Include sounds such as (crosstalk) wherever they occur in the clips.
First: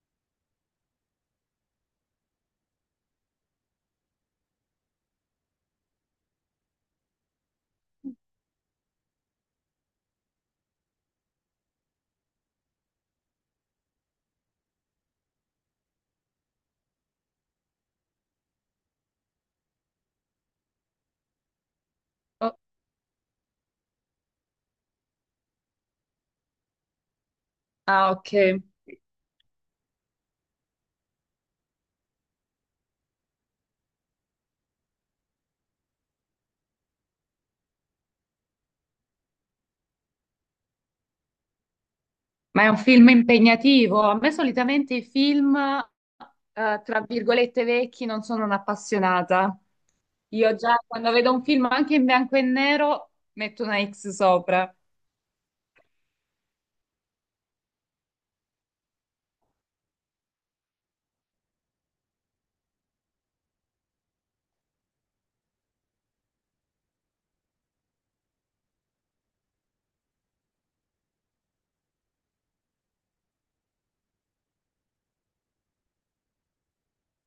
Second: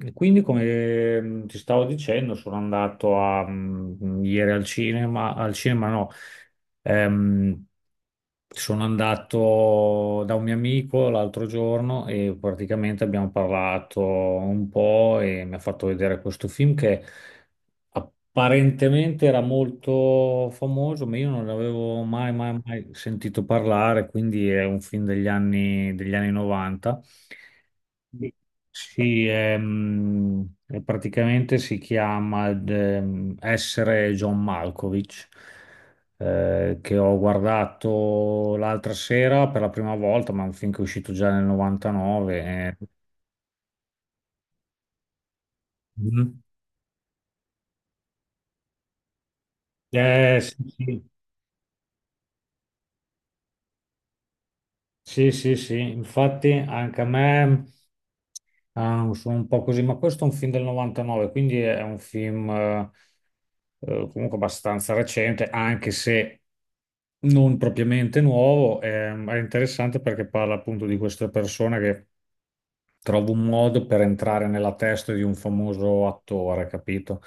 E quindi, come ti stavo dicendo, sono andato ieri al cinema no, Ehm, sono andato da un mio amico l'altro giorno e praticamente abbiamo parlato un po' e mi ha fatto vedere questo film che apparentemente era molto famoso, ma io non l'avevo mai, Oh, mai, mai sentito parlare, quindi è un film degli anni 90. ah, ok. Sì, è praticamente si chiama Essere John Malkovich, che ho guardato l'altra sera per la prima volta, ma è un film che è uscito già nel 99. Ma è un Eh. film impegnativo. A me solitamente i film, Mhm. Tra virgolette, vecchi non sono un'appassionata. Sì, Io già sì, quando vedo un film anche in bianco e nero metto una X sopra. sì, sì, sì. Infatti anche a me ah, sono un po' così, ma questo è un film del 99, quindi è un film, comunque abbastanza recente, anche se non propriamente nuovo. È interessante perché parla appunto di questa persona che trova un modo per entrare nella testa di un famoso attore, capito?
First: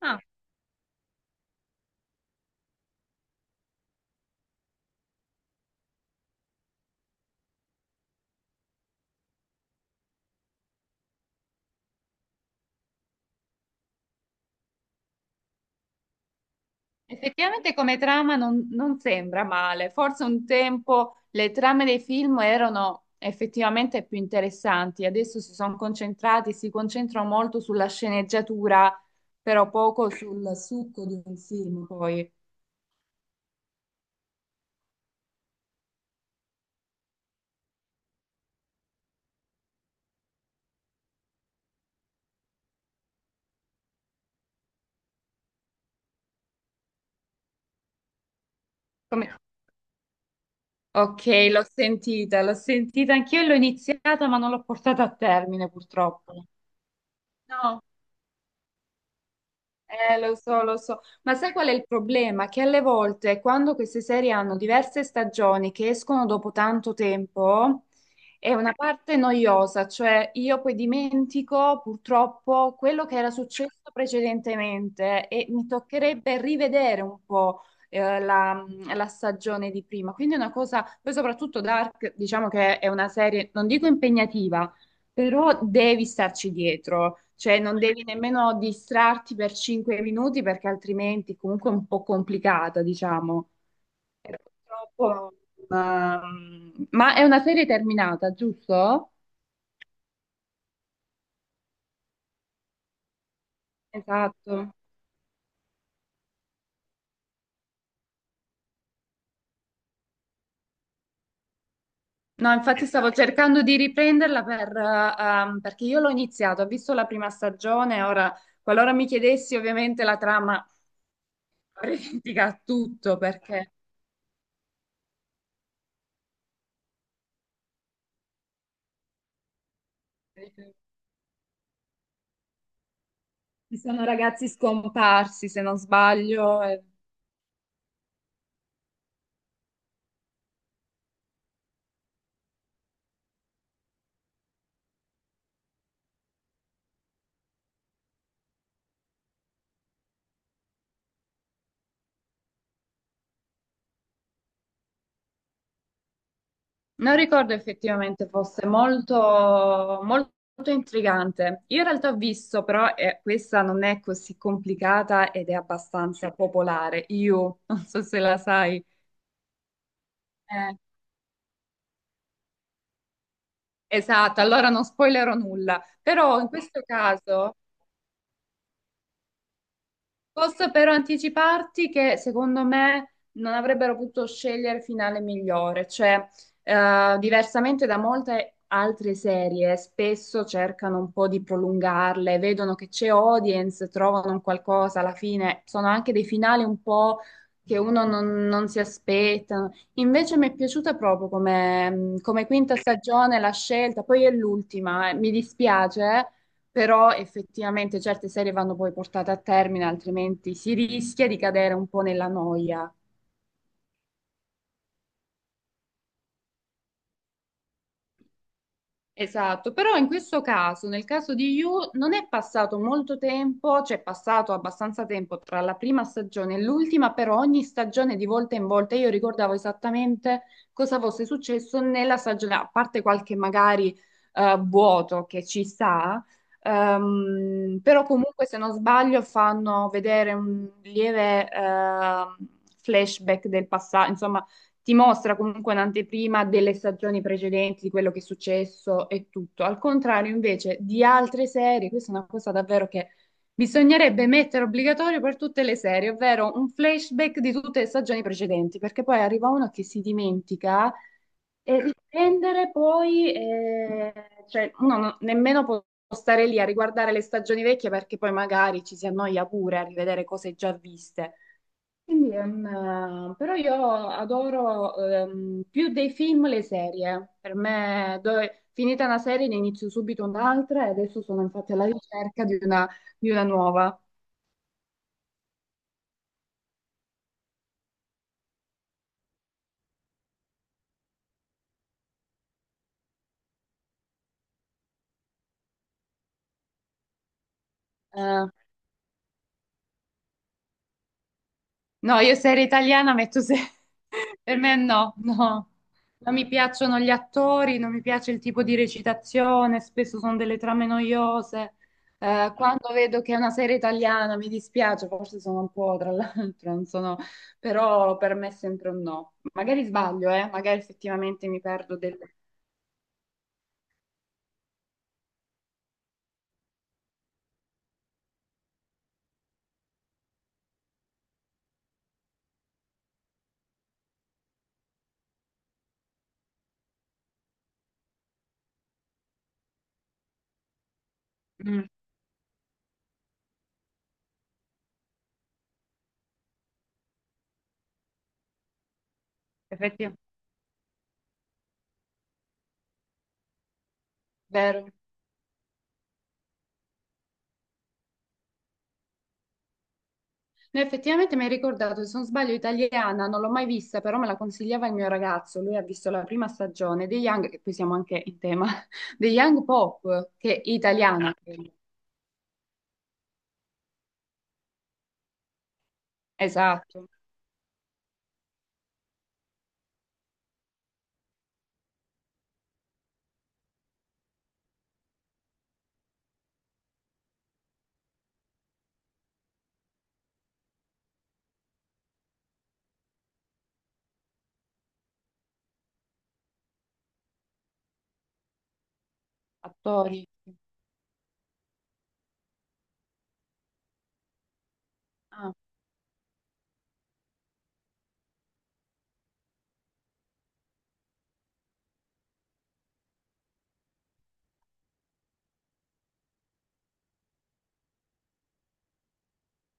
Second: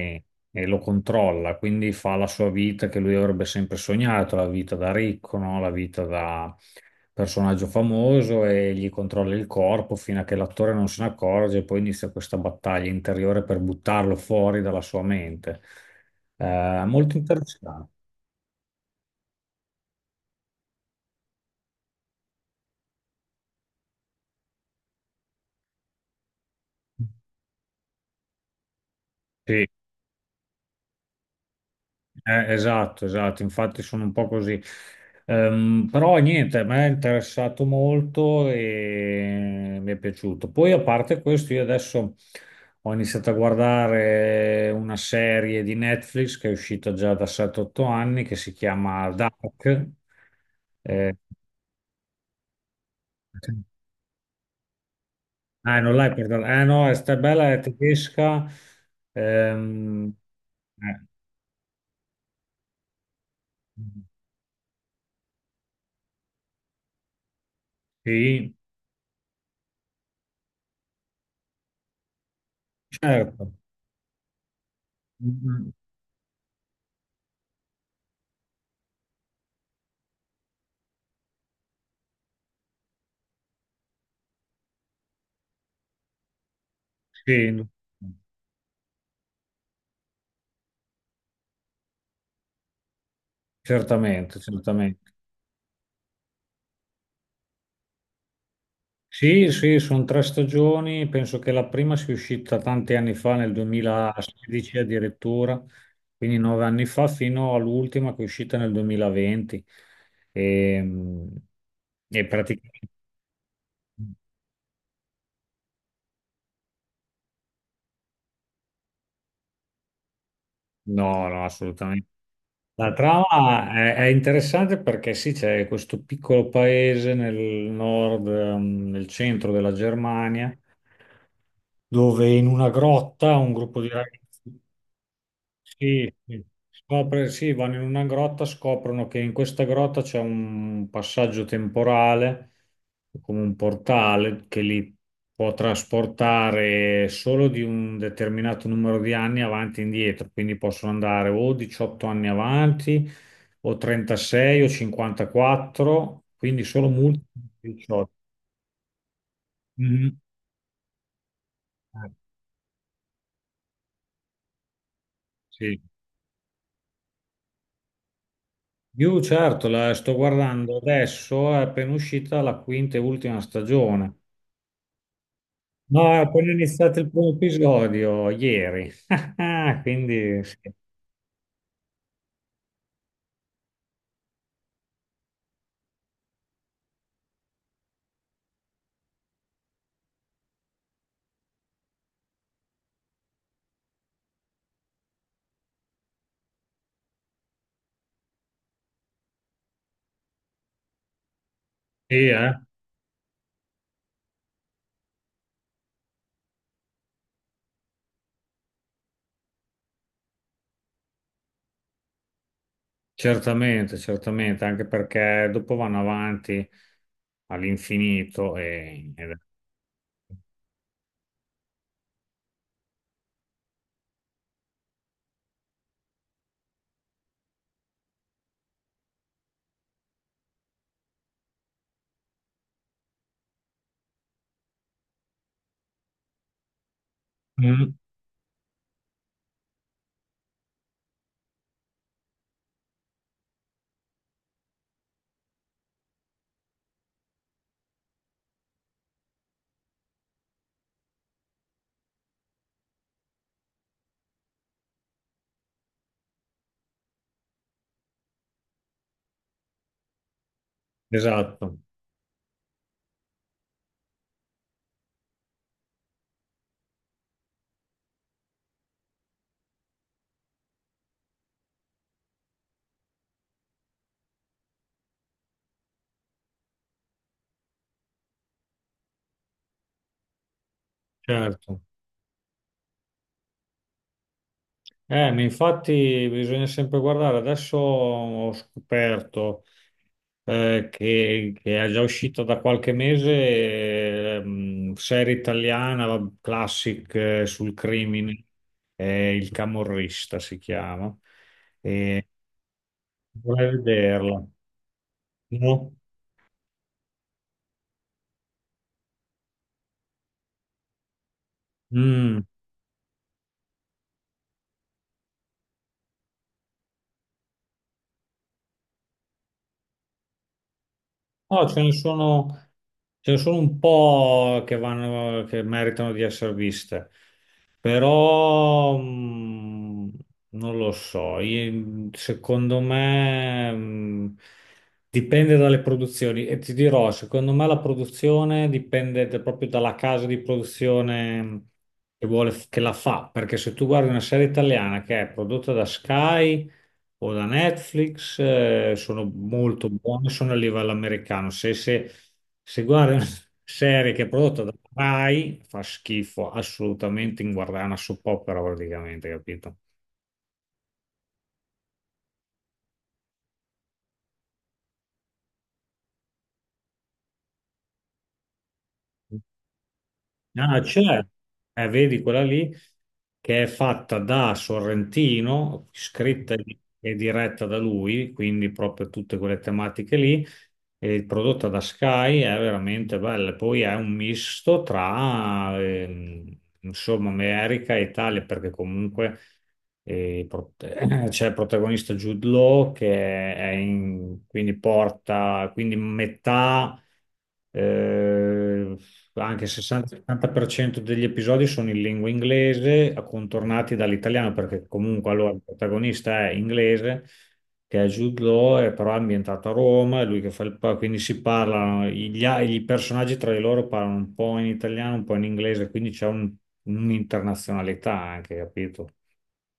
Ah, e lo controlla, quindi fa la sua vita che lui avrebbe sempre sognato, la vita da ricco, no? La vita da personaggio famoso e gli controlla il corpo fino a che l'attore non se ne accorge e poi inizia questa battaglia interiore per buttarlo fuori dalla sua mente. Molto effettivamente interessante. come trama non sembra male. Forse un tempo le trame dei film erano effettivamente più interessanti. Adesso si concentrano molto sulla sceneggiatura, Sì. però poco sul succo di un film poi. Esatto, esatto, infatti sono un po' così. Però niente, a me è interessato molto e mi è piaciuto. Poi a parte questo, io adesso ho iniziato a guardare una serie di Netflix che è uscita già da 7-8 anni che si chiama Come- Dark. Eh, Ok, l'ho sentita anch'io e l'ho iniziata, ma non l'ho portata a termine ah, non l'hai purtroppo. portata. Eh no, è sta bella, è No, tedesca. Ehm, eh, lo so, eh, ma sai qual è il problema? Che alle volte quando queste serie hanno diverse stagioni che escono dopo tanto tempo, è sì, una parte noiosa, cioè io poi dimentico purtroppo quello che era certo. successo Mm, precedentemente e mi mm, toccherebbe rivedere un po' eh, la, la stagione di prima. Quindi è una cosa, poi soprattutto Dark, diciamo che è una serie, non dico impegnativa, però devi starci dietro, cioè sì. non devi nemmeno distrarti per cinque minuti perché altrimenti comunque è un po' complicata, diciamo. E Certamente, certamente. purtroppo, ma è una serie terminata, giusto? Sì, sì, sono tre stagioni, penso che la prima sia uscita tanti anni fa, nel Esatto. 2016 addirittura, quindi nove anni fa, fino all'ultima che è uscita nel 2020. E, e No, infatti praticamente. stavo cercando di riprenderla per, perché io l'ho iniziato, ho visto la prima stagione, ora qualora mi chiedessi ovviamente la trama No, no, avrei assolutamente. dimenticato La tutto trama perché è interessante perché sì, c'è questo piccolo paese nel nord, nel centro della Germania, ci dove in una grotta un gruppo di sono ragazzi. ragazzi scomparsi, se non Sì, sì. sbaglio. Sì, vanno in una grotta, scoprono che in questa grotta c'è un passaggio temporale, come un portale che li può trasportare solo di un determinato numero di anni avanti e indietro, quindi possono andare o 18 anni avanti, o 36, o 54, quindi solo Non multipli ricordo di 18. effettivamente fosse molto, Mhm. molto intrigante. Io in Eh, realtà ho visto, però questa non è così complicata ed è sì. abbastanza popolare. Io, non so se la sai. Io certo, la sto Eh, guardando adesso, è appena uscita la quinta e ultima stagione. esatto, allora non spoilerò nulla. No, ho Però in appena questo iniziato il primo caso, episodio ieri, (laughs) quindi sì, posso però anticiparti che secondo me non avrebbero potuto scegliere finale migliore, cioè diversamente da molte altre serie, spesso cercano un po' di prolungarle, vedono che c'è audience, trovano un qualcosa alla fine, sono anche dei finali un po' che uno non si aspetta. Invece mi è piaciuta proprio come, sì, come eh? quinta stagione la scelta, poi è l'ultima, mi dispiace, però effettivamente certe serie vanno poi portate a termine, altrimenti si rischia di cadere un po' nella noia. Certamente, certamente, anche perché dopo vanno avanti all'infinito Esatto, però in questo caso, nel caso di You, non è passato molto tempo, cioè è passato abbastanza tempo tra la prima stagione e l'ultima, però ogni stagione di volta in volta io ricordavo esattamente cosa fosse successo nella stagione, a parte qualche magari vuoto che ci sta, Mm, però comunque se non sbaglio fanno vedere un lieve flashback del passato, ti mostra comunque un'anteprima delle stagioni precedenti, di quello che è successo e tutto. Al contrario, invece, di altre serie, questa è una cosa davvero che bisognerebbe mettere obbligatorio per tutte le serie, ovvero un flashback di tutte le stagioni precedenti, perché poi arriva uno che si dimentica esatto, e riprendere poi, cioè, uno non- nemmeno può stare lì a riguardare le stagioni vecchie perché poi magari ci si annoia pure a rivedere cose già viste. Quindi, però io adoro più dei film le serie. Per me, finita una serie, ne inizio subito un'altra e adesso sono infatti certo. alla ricerca di una nuova. Ma infatti bisogna sempre guardare, adesso ho scoperto che è già uscita da qualche mese, serie italiana, classic, sul crimine, Eh, Il Camorrista si chiama, No, e io serie italiana metto se... vorrei (laughs) vederla. Per me no, no. No? Non mi piacciono gli attori, non mi piace il tipo di recitazione, spesso sono delle trame noiose. Mm. Quando vedo che è una serie italiana mi dispiace, forse sono un po', tra l'altro, non sono... Però per me è sempre un no. Magari sbaglio, eh? Magari effettivamente mi No, ce ne perdo del... sono, ce ne sono un po' che vanno, che meritano di essere viste, però non lo so. Secondo me dipende dalle produzioni e ti dirò, secondo me la produzione dipende proprio dalla casa di produzione Mm, che vuole, che la fa, perché se tu guardi una serie italiana che è prodotta da Sky o da Netflix, sono molto effettivamente, buone, sono a livello americano. Se guardi una serie che è prodotta da vero. Rai, fa schifo, assolutamente inguardabile, una soap opera praticamente, capito? No, effettivamente mi hai ricordato, se non sbaglio, italiana, non l'ho mai vista, però me la consigliava il mio ragazzo. Lui ha visto la prima stagione dei Young, che qui siamo anche in tema, (laughs) dei Young Pop, che è Ah, italiana. certo. Ah, credo. Vedi quella lì che è fatta da Sorrentino, scritta Esatto, e diretta da lui, quindi proprio tutte quelle tematiche lì, e prodotta da Sky, è veramente bella. Poi è un misto tra, insomma, America e Italia, perché comunque eh, pro- (clears throat) c'è il protagonista Jude Law che quindi porta, quindi metà eh, anche il attori. 60-70% degli episodi sono in lingua inglese, accontornati dall'italiano, perché comunque allora Ah. il protagonista è inglese, che è Jude Law, è però ambientato a Roma, è lui che fa quindi si parlano, i personaggi tra di loro parlano un po' in italiano, un po' in inglese, quindi c'è un'internazionalità anche, capito?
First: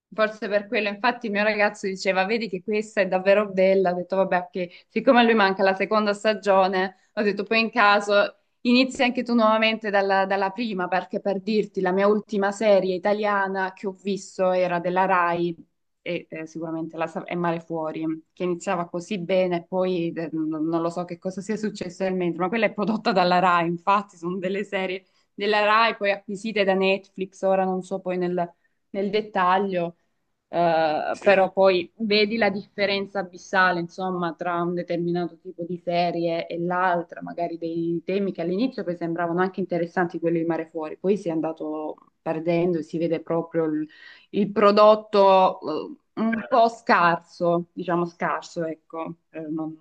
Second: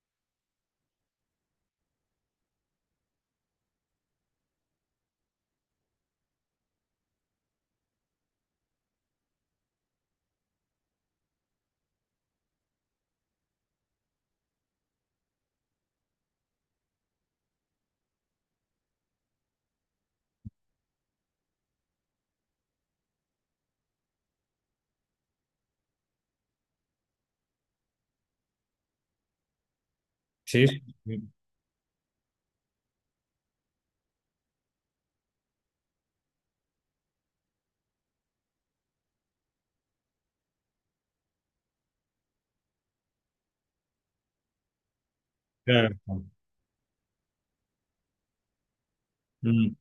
Forse per quello, infatti, il mio ragazzo diceva: vedi che questa è davvero bella. Ho detto: vabbè, che siccome a lui manca la seconda stagione, ho detto: poi in caso inizi anche tu nuovamente dalla prima, perché per dirti, la mia ultima serie italiana che ho visto era della Rai e è Mare Fuori, che iniziava così bene, poi non lo so che cosa sia successo nel mentre, ma quella è prodotta dalla Rai. Infatti, sono delle serie della Rai poi acquisite da Netflix. Ora non so poi nel dettaglio. Sì, sì, Sì. sì, Però poi vedi la differenza abissale, insomma, tra un determinato tipo di serie e l'altra, magari dei temi che all'inizio poi sembravano anche interessanti, quelli di Mare Fuori, poi si è andato perdendo e si vede proprio il prodotto certo. un po' scarso, diciamo scarso, ecco, Mm. non...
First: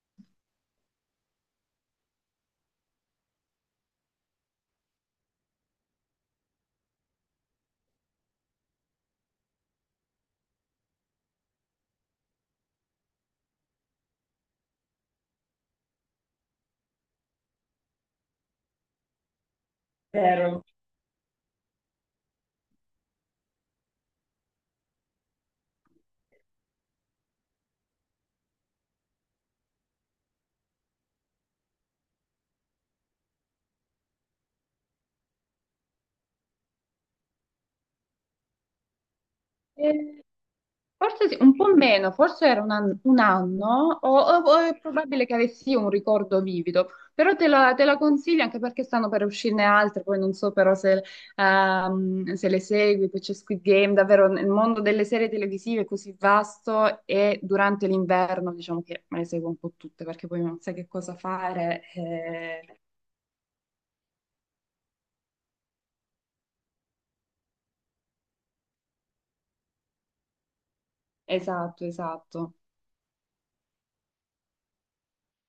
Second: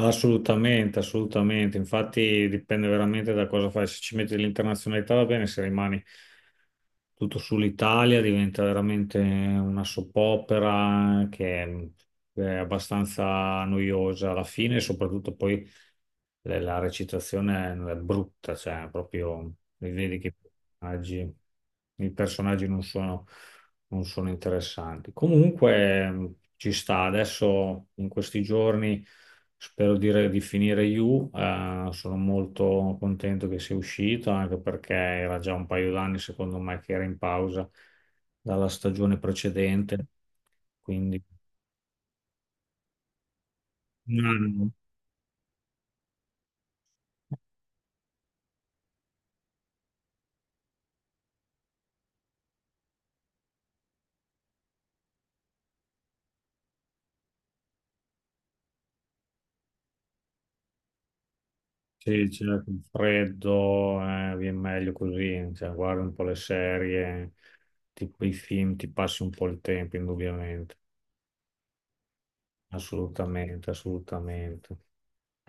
Assolutamente, assolutamente. Infatti dipende veramente da cosa fai. Se ci metti l'internazionalità va bene, se rimani tutto sull'Italia diventa veramente una soppopera che è abbastanza noiosa alla fine, e soprattutto poi la recitazione è brutta, cioè proprio li vedi che Vero. personaggi, i personaggi non sono interessanti. Comunque ci sta adesso in questi giorni. Spero di finire You, sono molto contento che sia uscito, anche perché era già un paio d'anni, secondo me, che era in pausa dalla stagione precedente. E Quindi forse sì, un po' meno, forse era un anno, un o anno, è probabile che avessi un ricordo vivido, però te la consiglio anche perché stanno per uscirne altre, poi non so però se, se le segui, poi c'è Squid Game, davvero nel mondo delle serie televisive è così vasto e durante l'inverno diciamo che me le seguo un po' tutte perché poi non sai che cosa fare. sì, c'è Eh, il freddo, vi è meglio così, cioè, guardi un po' le serie, tipo i film, ti passi un po' il tempo, indubbiamente. esatto, esatto. Assolutamente, assolutamente.